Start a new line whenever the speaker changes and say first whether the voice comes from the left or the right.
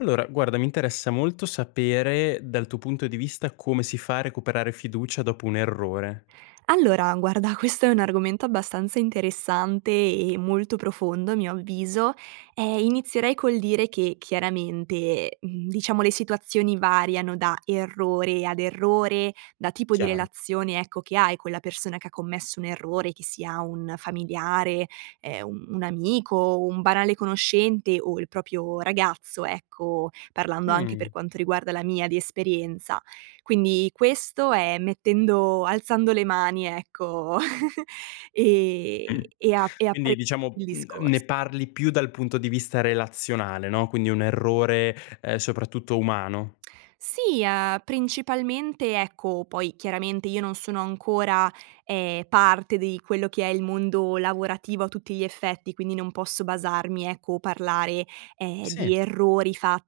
left: Allora guarda, mi interessa molto sapere dal tuo punto di vista come si fa a recuperare fiducia dopo un errore.
right: Allora guarda, questo è un argomento abbastanza interessante e molto profondo a mio avviso. Ehm, inizierei col dire che chiaramente, mhmm, diciamo le situazioni variano da errore ad errore, da tipo di
left: Chiaro.
right: relazione, ecco, che hai con la persona che ha commesso un errore, che sia un familiare, ehm, un un amico, o un banale conoscente, o il proprio ragazzo, ecco, parlando anche
left: Mh.
right: per quanto riguarda la mia di esperienza. Quindi, questo è mettendo alzando le mani ecco, e e ap e
left: Quindi,
right: apre
left: diciamo,
right: il
left: mhmm, n
right: discors
left: ne parli più dal punto di vista relazionale, no, quindi un errore, ehm, soprattutto umano.
right: Sì, uhm, principalmente, ecco poi chiaramente io non sono ancora, ehm, parte di quello che è il mondo lavorativo a tutti gli effetti, quindi non posso basarmi, ecco, o parlare, ehm, di
left: Sì.
right: errori fatti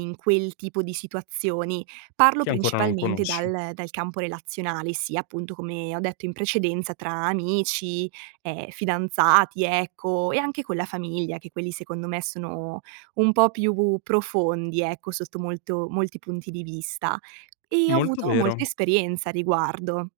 right: in quel tipo di situazioni. Parlo
left: Che ancora non
right: principalmente
left: conosci.
right: dal dal campo relazionale, sia appunto, come ho detto in precedenza tra amici, ehm, fidanzati, ecco, e anche con la famiglia, che quelli secondo me sono un po' più profondi, ecco, sotto molto molti punti di vista. E ho
left: Molto
right: avuto
left: vero.
right: molta esperienza a riguardo.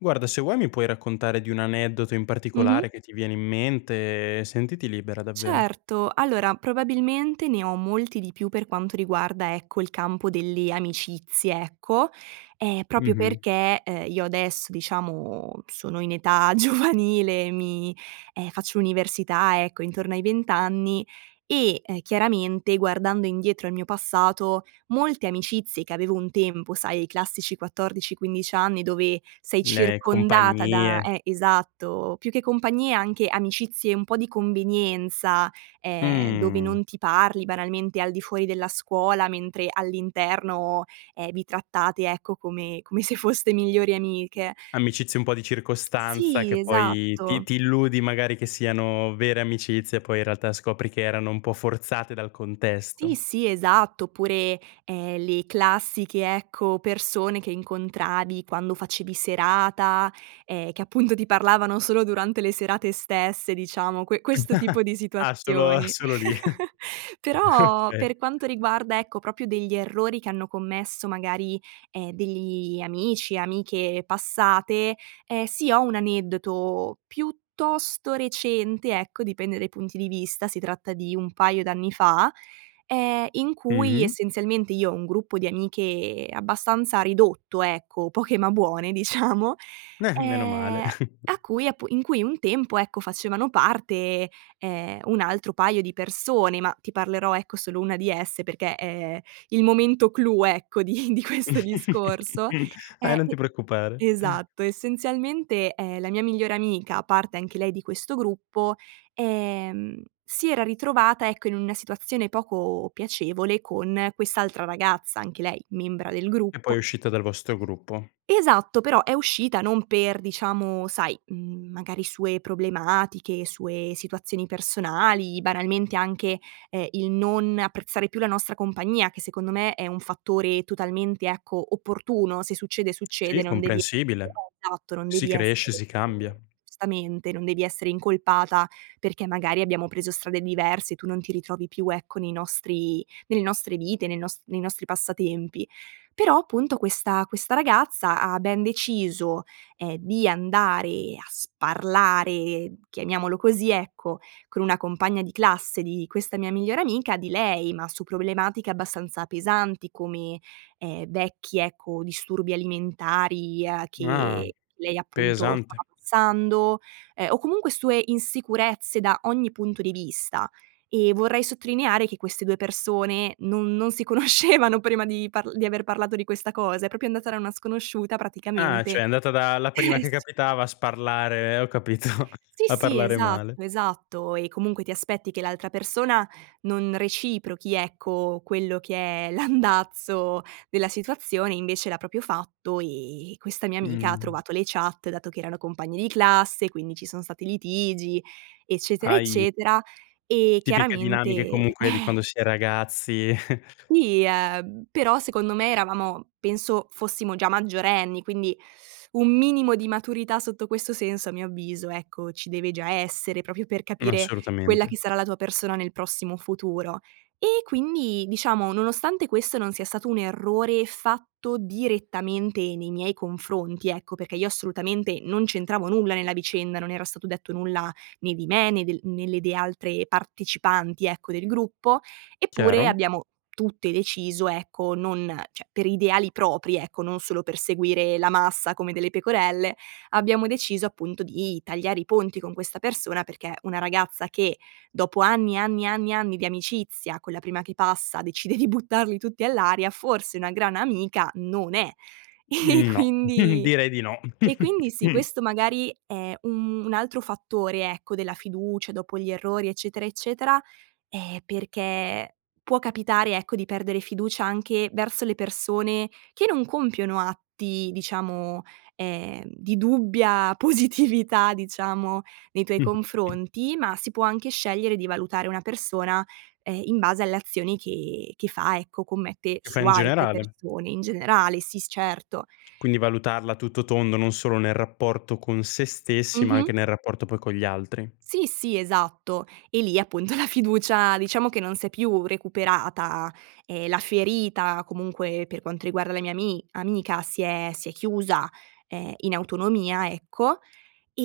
left: Guarda, se vuoi mi puoi raccontare di un aneddoto in
right: Mh-mh.
left: particolare che ti viene in mente, sentiti libera davvero.
right: Certo. Allora, probabilmente ne ho molti di più per quanto riguarda, ecco, il campo delle amicizie, ecco, ehm, proprio
left: Mh-mh.
right: perché, uhm, io adesso diciamo sono in età giovanile, mi ehm, faccio università, ecco, intorno ai 20 anni, e, ehm, chiaramente, guardando indietro al mio passato, molte amicizie che avevo un tempo, sai i classici 14, 15 anni dove sei
left: Le
right: circondata da
left: compagnie.
right: eh esatto, più che compagnie anche amicizie un po' di convenienza, ehm, dove
left: Mh.
right: non ti parli banalmente al di fuori della scuola, mentre all'interno, ehm, vi trattate, ecco, come come se foste migliori amiche.
left: Amicizie un po' di circostanza,
right: Sì,
left: che poi ti
right: esatto.
left: ti illudi magari che siano vere amicizie, poi in realtà scopri che erano un po' forzate dal
right: Ti
left: contesto.
right: sì, esatto. Oppure, ehm, le classiche, ecco, persone che incontravi quando facevi serata, ehm, che appunto ti parlavano solo durante le serate stesse diciamo, que questo tipo di
left: Ah, solo
right: situazioni.
left: solo lì.
right: Però,
left: Okay.
right: per quanto riguarda, ecco, proprio degli errori che hanno commesso magari, ehm, degli amici, amiche passate, ehm, sì ho un aneddoto piuttosto recente, ecco, dipende dai punti di vista si tratta di un paio d'anni fa, ehm, in cui
left: Mh-mh.
right: essenzialmente io ho un gruppo di amiche abbastanza ridotto, ecco, poche ma buone diciamo,
left: Eh, menomale.
right: ehm, a cui appu in cui un tempo, ecco, facevano parte, ehm, un altro paio di persone, ma ti parlerò, ecco, solo una di esse perché é il momento clou, ecco, di di questo discorso, ehm,
left: Eh, non ti preoccupare.
right: e esatto. Essenzialmente, ehm, la mia migliore amica, parte anche lei di questo gruppo, ehm, si era ritrovata, ecco, in una situazione poco piacevole con quest'altra ragazza, anche lei membra del
left: E poi è
right: gruppo.
left: uscita dal vostro gruppo.
right: Esatto, però è uscita non per diciamo, sai, mhmm, magari sue problematiche, sue situazioni personali, banalmente anche, ehm, il non apprezzare più la nostra compagnia, che secondo me è un fattore totalmente, ecco, opportuno, se succede,
left: Sì,
right: succede non devi
left: comprensibile.
right: [unintelligible] esatto non
left: Si
right: devi
left: cresce,
right: essere
left: si cambia.
right: [unintelligible] giustamente, non devi essere incolpata perché magari abbiamo preso strade diverse, tu non ti ritrovi più, ecco, nei nostri nelle nostre vite, nei nos nei nostri passatempi. Però appunto questa questa ragazza ha ben deciso, ehm, di andare a sparlare, chiamiamolo così ecco, con una compagna di classe di questa mia migliore amica, di lei, ma su problematiche abbastanza pesanti, come, ehm, vecchi, ecco, disturbi alimentari, uhm,
left: Ah,
right: che lei appunto stava
left: pesante.
right: passando, ehm, o comunque sue insicurezze da ogni punto di vista. E vorrei sottolineare che queste 2 persone non non si conoscevano prima di parl di aver parlato di questa cosa. È proprio andata da una sconosciuta
left: Ah,
right: praticamente
left: cioè è andata da la prima
right: eh
left: che
right: sì.
left: capitava a sparlare, ho capito.
right: Sì,
left: A
right: sì,
left: parlare male.
right: esatto, esatto. E comunque ti aspetti che l'altra persona non reciprochi, ecco, quello che è l'andazzo della situazione, invece l'ha proprio fatto, e e questa mia amica ha
left: Mh.
right: trovato le chat, dato che erano compagne di classe, quindi ci son stati litigi, eccetera,
left: Ahi.
right: eccetera. E
left: Tipiche dinamiche
right: chiaramente
left: comunque di quando si è ragazzi.
right: Sì, uhm, però secondo me eravamo penso fossimo già maggiorenni, quindi un minimo di maturità sotto questo senso a mio avviso, ecco, ci deve già essere, proprio per capire quella
left: Assolutamente.
right: che sarà la tua persona nel prossimo futuro. E quindi, diciamo, nonostante questo non sia stato un errore fatto direttamente nei miei confronti, ecco, perché io assolutamente non c'entravo nulla nella vicenda, non era stato detto nulla né di me, né del né delle altre partecipanti, ecco, del gruppo, eppure
left: Chiaro.
right: abbiamo tutte deciso, ecco, non cioè per ideali propri, ecco, non solo per seguire la massa come delle pecorelle, abbiamo deciso appunto di tagliare i ponti con questa persona, perché una ragazza che, dopo anni, anni, anni, anni di amicizia, con la prima che passa decide di buttarli tutti all'aria, forse una gran amica non è. E e
left: Mhmm, no.
right: quindi
left: Direi di no.
right: e quindi sì, questo magari è un un altro fattore, ecco, della fiducia dopo gli errori, eccetera, eccetera, ehm, perché può capitare, ecco, di perdere fiducia anche verso le persone che non compiono atti diciamo, ehm, di dubbia positività diciamo nei tuoi confronti, ma si può anche scegliere di valutare una persona, ehm, in base alle azioni che che fa ecco commette
left: Lo fa
right: su
left: in
right: altre
left: generale.
right: persone, in generale. Sì, s certo.
left: Quindi valutarla a tutto tondo, non solo nel rapporto con se stessi, ma anche
right: Mh-mh.
left: nel rapporto poi con gli altri.
right: Sì, sì, esatto. E lì appunto la fiducia diciamo che non s'è più recuperata. Ehm, la ferita comunque, per quanto riguarda le mia ami amica, si è si è chiusa, ehm, in autonomia, ecco;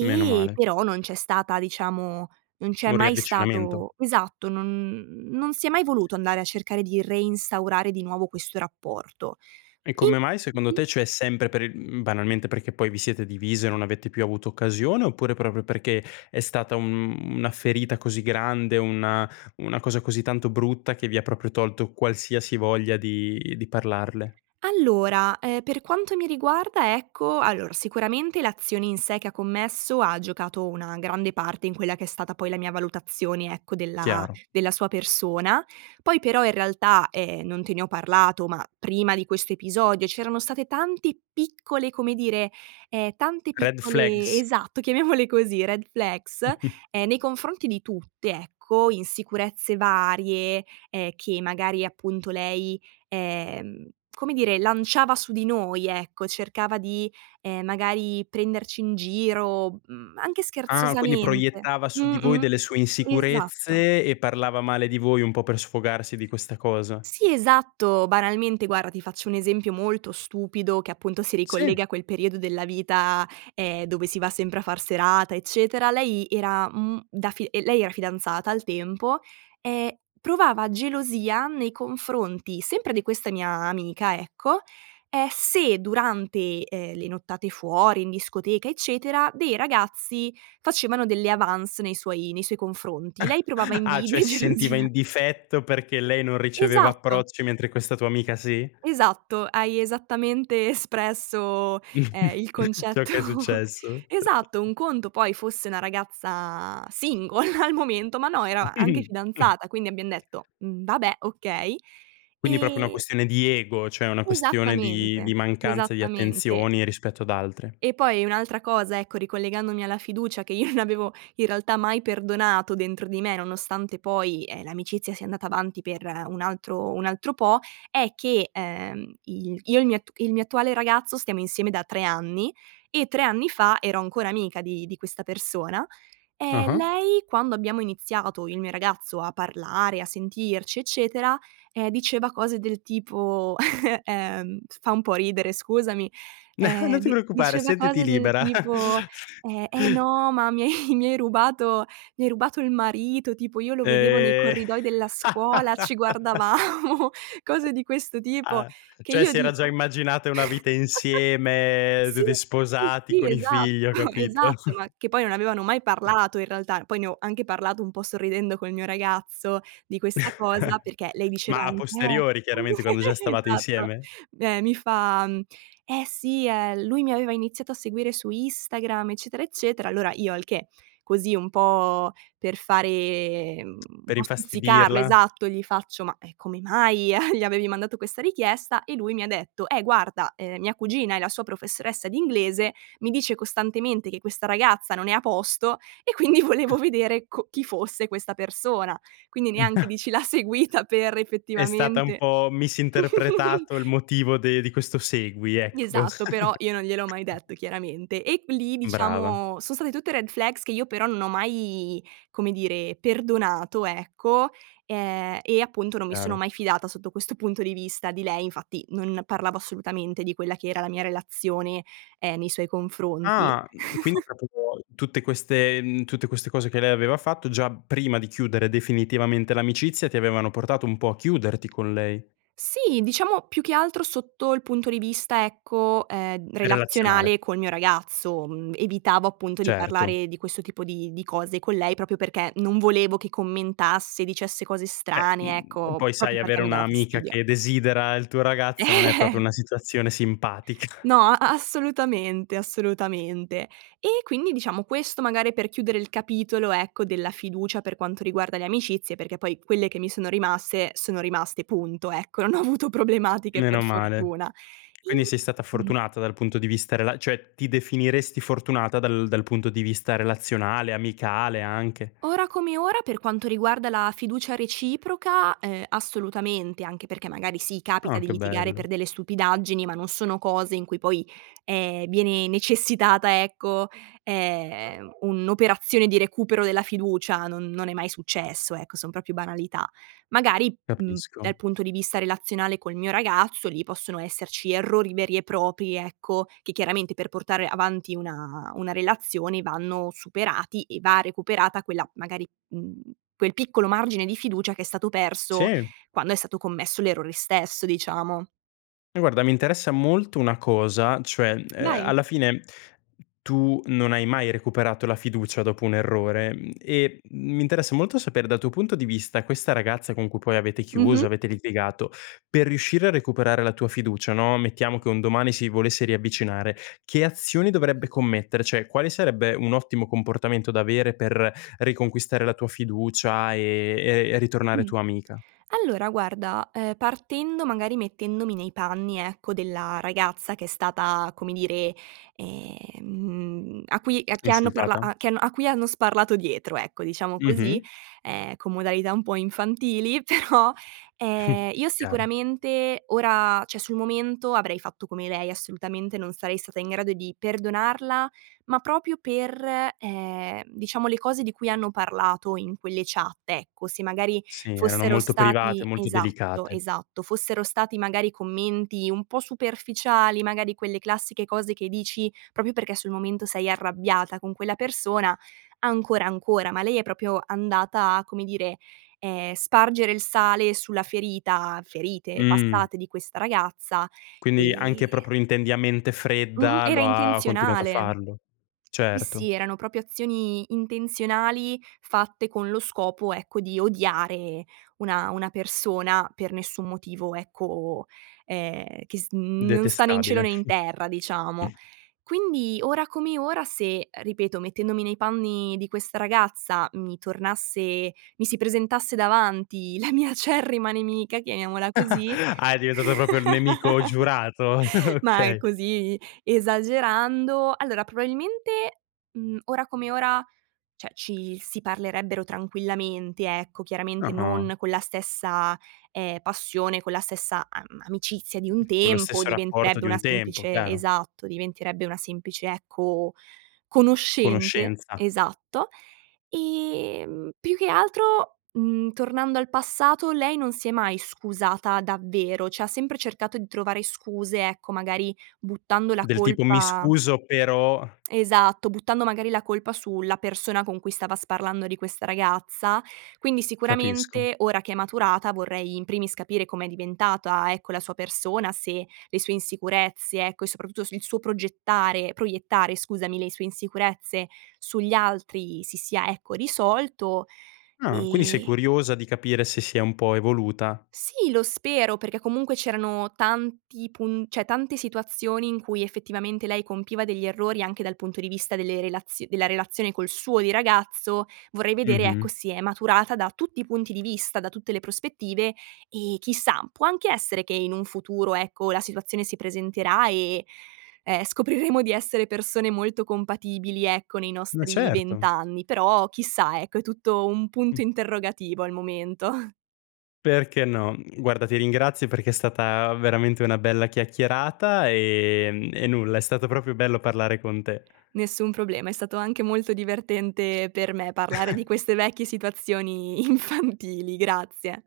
left: Meno male.
right: però non c'è stata diciamo non c'è
left: Un
right: mai
left: riavvicinamento.
right: stato esatto non n non si è mai voluto andare a cercare di reinstaurare di nuovo questo rapporto.
left: E
right: In
left: come mai secondo
right: mh-mh.
left: te? Cioè sempre per il mhmm, banalmente perché poi vi siete divise e non avete più avuto occasione, oppure proprio perché è stata un una ferita così grande, una una cosa così tanto brutta che vi ha proprio tolto qualsiasi voglia di di parlarle?
right: Allora, ehm, per quanto mi riguarda, ecco allora sicuramente l'azione in sé che ha commesso ha giocato una grande parte in quella che è stata poi la mia valutazione, ecco, della
left: Chiaro.
right: della sua persona. Poi però in realtà, ehm, non te ne ho parlato, ma prima di questo episodio c'erano state tante piccole, come dire, ehm, tante
left: Red
right: piccole
left: flags.
right: esatto chiamiamole così, red flags, ehm, nei confronti di tutte, ecco. Insicurezze varie, ehm, che magari appunto lei, ehm, come dire, lanciava su di noi, ecco, cercava di, ehm, magari prenderci in giro, mhmm, anche
left: Ah, quindi
right: scherzosamente.
left: proiettava su di voi
right: Mh-mh,
left: delle sue
right: esatto.
left: insicurezze, e parlava male di voi un po' per sfogarsi di questa cosa.
right: Sì, esatto. Banalmente guarda, ti faccio un esempio molto stupido che appunto si
left: Sì.
right: ricollega a quel periodo della vita, ehm, dove si va sempre a far serata, eccetera. Lei era, mhmm, da fi ehm, lei era fidanzata al tempo e provava gelosia nei confronti sempre di questa mia amica, ecco, ehm, se durante, ehm, le nottate fuori in discoteca, eccetera, dei ragazzi facevano delle avance nei suoi nei suoi confronti, lei provava
left: Ah, cioè
right: invidia e
left: si sentiva
right: gelosia.
left: in difetto perché lei non riceveva
right: Esatto!
left: approcci, mentre questa tua amica sì?
right: Esatto. Hai esattamente espresso, ehm, il
left: Ciò
right: concetto.
left: che è successo.
right: Esatto. Un conto poi fosse una ragazza single al momento, ma no era anche fidanzata, quindi abbiam detto: "Mhmm, vabbè, okay";
left: Quindi proprio una
right: e
left: questione di ego, cioè una questione di
right: Esattamente,
left: di mancanza di
right: esattamente.
left: attenzioni rispetto ad altre.
right: E poi un'altra cosa, ecco, ricollegandomi alla fiducia che io non avevo in realtà mai perdonato dentro di me, nonostante poi, ehm, l'amicizia sia andata avanti per un altro un altro po', è che, ehm, i il io e il mio at il mio attuale ragazzo stiamo insieme da 3 anni, e 3 anni fa ero ancora amica di di questa persona, e
left: Ah-ah.
right: lei quando abbiamo iniziato io e il mio ragazzo a parlare, a sentirci, eccetera, ehm, diceva cose del tipo, ehm f fa un po' ridere scusami, ehm,
left: Non ti
right: di
left: preoccupare,
right: diceva
left: sentiti
right: cose del
left: libera.
right: tipo, ehm: "Eh no, ma mi hai mi hai rubato mi hai rubato il marito, tipo io lo vedevo nei
left: Eh!
right: corridoi della scuola, ci guardavamo," cose di questo tipo.
left: Ah,
right: Che
left: cioè
right: io
left: si era già
right: dico
left: immaginata una vita insieme,
right: sì,
left: tutti
right: sì,
left: sposati
right: sì,
left: con i
right: esatto,
left: figli, ho capito.
right: esatto, ma che poi non avevano mai parlato in realtà, poi ne ho anche parlato un po' sorridendo col mio ragazzo di questa cosa, perché lei diceva
left: Ma a
right: anch "Eh"
left: posteriori chiaramente, quando già stavate
right: esatto.
left: insieme?
right: Beh mi fa, mhmm: "Eh sì eh, lui mi aveva iniziato a seguire su Instagram", eccetera, eccetera. Allora io al che, così un po' per fare, mhmm un
left: Per
right: po' stuzzicarlo,
left: infastidirla?
right: esatto, gli faccio: "Ma, ehm, come mai gli a gli avevi mandato questa richiesta?" E lui mi ha detto: "Eh guarda, ehm, mia cugina è la sua professoressa di inglese, mi dice costantemente che questa ragazza non è a posto, e quindi volevo vedere co chi fosse questa persona". Quindi neanche dici l'ha seguita per
left: È stata un
right: effettivamente
left: po' misinterpretato il motivo de di questo segui, ecco.
right: Esatto, però io non gliel'ho mai detto chiaramente. E q lì
left: Brava.
right: diciamo son state tutte red flags che io però non ho mai, come dire, perdonato, ecco, e e appunto non mi sono
left: Chiaro.
right: mai fidata sotto questo punto di vista di lei. Infatti, non parlavo assolutamente di quella che era la mia relazione, ehm, nei suoi confronti.
left: Ah, mhmm, quindi proprio [unintelligible] tutte queste mhmm, tutte queste cose che lei aveva fatto, già prima di chiudere definitivamente l'amicizia, ti avevano portato un po' a chiuderti con lei.
right: Sì, diciamo più che altro sotto il punto di vista, ecco, ehm,
left: È relazionale.
right: relazionale col mio ragazzo, mhmm, evitavo appunto di
left: Certo.
right: parlare di questo tipo di di cose con lei, proprio perché non volevo che commentasse, dicesse cose
left: Beh,
right: strane,
left: mhmm, e
right: ecco,
left: poi
right: proprio
left: sai
right: perché
left: avere
right: mi dava
left: un'amica
right: fastidio.
left: che desidera il tuo ragazzo non è proprio una situazione simpatica.
right: No, a assolutamente, assolutamente. E quindi diciamo, questo magari per chiudere il capitolo, ecco, della fiducia per quanto riguarda le amicizie, perché poi quelle che mi sono rimaste, sono rimaste punto, ecco, non ho avuto problematiche per
left: Meno male.
right: fortuna.
left: Quindi
right: In
left: sei stata
right: mh-mh.
left: fortunata dal punto di vista rela cioè, ti definiresti fortunata dal dal punto di vista relazionale, amicale anche?
right: Ora come ora, per quanto riguarda la fiducia reciproca, ehm, assolutamente, anche perché magari sì capita
left: Ah,
right: di
left: che
right: litigare
left: bello.
right: per delle stupidaggini, ma non sono cose in cui poi, ehm, viene necessitata ecco, ehm, un'operazione di recupero della fiducia, non non è mai successo, ecco, son proprio banalità. Magari, mhmm,
left: Capisco.
right: dal punto di vista relazionale col mio ragazzo, lì possono esserci errori veri e propri, ecco, che chiaramente per portare avanti una una relazione vanno superati e va recuperata quella magari mhmm, quel piccolo margine di fiducia che è stato perso
left: Sì.
right: quando è stato commesso l'errore stesso, diciamo.
left: Guarda, mi interessa molto una cosa, cioè, mhmm, uhm,
right: Vai.
left: alla fine tu non hai mai recuperato la fiducia dopo un errore, mhmm, e m mi interessa molto sapere dal tuo punto di vista, questa ragazza con cui poi avete chiuso,
right: Mh-mh.
left: avete litigato, per riuscire a recuperare la tua fiducia, no, mettiamo che un domani si volesse riavvicinare, che azioni dovrebbe commettere? Cioè, quale sarebbe un ottimo comportamento da avere per riconquistare la tua fiducia e e e ritornare tua amica?
right: Allora guarda, ehm, partendo magari mettendomi nei panni, ecco, della ragazza che è stata, come dire, ehm, a cui a chi hanno parla
left: Insultata?
right: a chi hanno a cui hanno sparlato dietro, ecco, diciamo
left: Mh-mh.
right: così, ehm, con modalità un po' infantili però, ehm, io
left: Chiaro.
right: sicuramente ora cioè sul momento avrei fatto come lei, assolutamente non sarei stata in grado di perdonarla, ma proprio per, ehm, diciamo le cose di cui hanno parlato in quelle chat, ecco. Se magari
left: Sì, erano
right: fossero
left: molto private,
right: stati
left: molti
right: esatto,
left: delicate.
right: esatto, fossero stati magari commenti un po' superficiali, magari quelle classiche cose che dici proprio perché sul momento sei arrabbiata con quella persona, ancora ancora, ma lei è proprio andata a, come dire, ehm, spargere il sale sulla ferita ferite
left: Mh.
right: passate di questa ragazza
left: Quindi
right: e
left: anche proprio intendi a mente
right: Mh-mh,
left: fredda
right: era
left: lo ha ha continuato a
right: intenzionale.
left: farlo.
right: Sì
left: Certo.
right: sì, erano proprio azioni intenzionali fatte con lo scopo, ecco, di odiare una una persona per nessun motivo, ecco, ehm, che s n non sta né in cielo
left: Detestabile.
right: né in terra, diciamo. Quindi, ora come ora, se, ripeto mettendomi nei panni di questa ragazza, mi tornasse mi si presentasse davanti la mia acerrima nemica, chiamiamola così,
left: Ah, è diventato proprio il nemico giurato,
right: ma è
left: okay.
right: così, esagerando; allora, probabilmente, mhmm, ora come ora, cioè ci si parlerebbero tranquillamente, ecco, chiaramente
left: Ah-ah.
right: non con la stessa, ehm, passione, con la stessa am amicizia di un
left: Con lo
right: tempo.
left: stesso rapporto
right: Diventerebbe
left: di
right: una
left: un tempo,
right: semplice
left: chiaro.
right: esatto, diventerebbe una semplice, ecco, conoscente.
left: Conoscenza.
right: Esatto. Ehm, più che altro, mhmm, tornando al passato, lei non si è mai scusata davvero, cioè ha sempre cercato di trovare scuse, ecco, magari buttando la
left: Del tipo: "Mi
right: colpa
left: scuso, però"
right: esatto, buttando magari la colpa su la persona con cui stava sparlando di questa ragazza. Quindi
left: Capisco.
right: sicuramente, ora che è maturata, vorrei in primis capire com'è diventata, ecco, la sua persona, se le sue insicurezze, ecco, e soprattutto s il suo progettare proiettare, scusami, le sue insicurezze sugli altri si sia, ecco, risolto.
left: Ah, quindi sei
right: E
left: curiosa di capire se si è un po' evoluta.
right: Sì, lo spero, perché comunque c'erano tanti pun cioè tante situazioni in cui effettivamente lei compiva degli errori, anche dal punto di vista delle relazio della relazione col suo di ragazzo; vorrei vedere, ecco,
left: Mh-mh.
right: se è maturata da tutti i punti di vista, da tutte le prospettive, e chissà, può anche essere che in un futuro, ecco, la situazione si presenterà e, ehm, scopriremo di essere persone molto compatibili, ecco, nei
left: Ma
right: nostri 20
left: certo.
right: anni. Però chissà, ecco, è tutto un
left: Mh.
right: punto interrogativo al momento.
left: Perché no. Mhmm, guarda ti ringrazio perché è stata veramente una bella chiacchierata, ehm, e nulla, è stato proprio bello parlare con te.
right: Nessun problema, è stato anche molto divertente per me parlare di queste vecchie situazioni infantili. Grazie!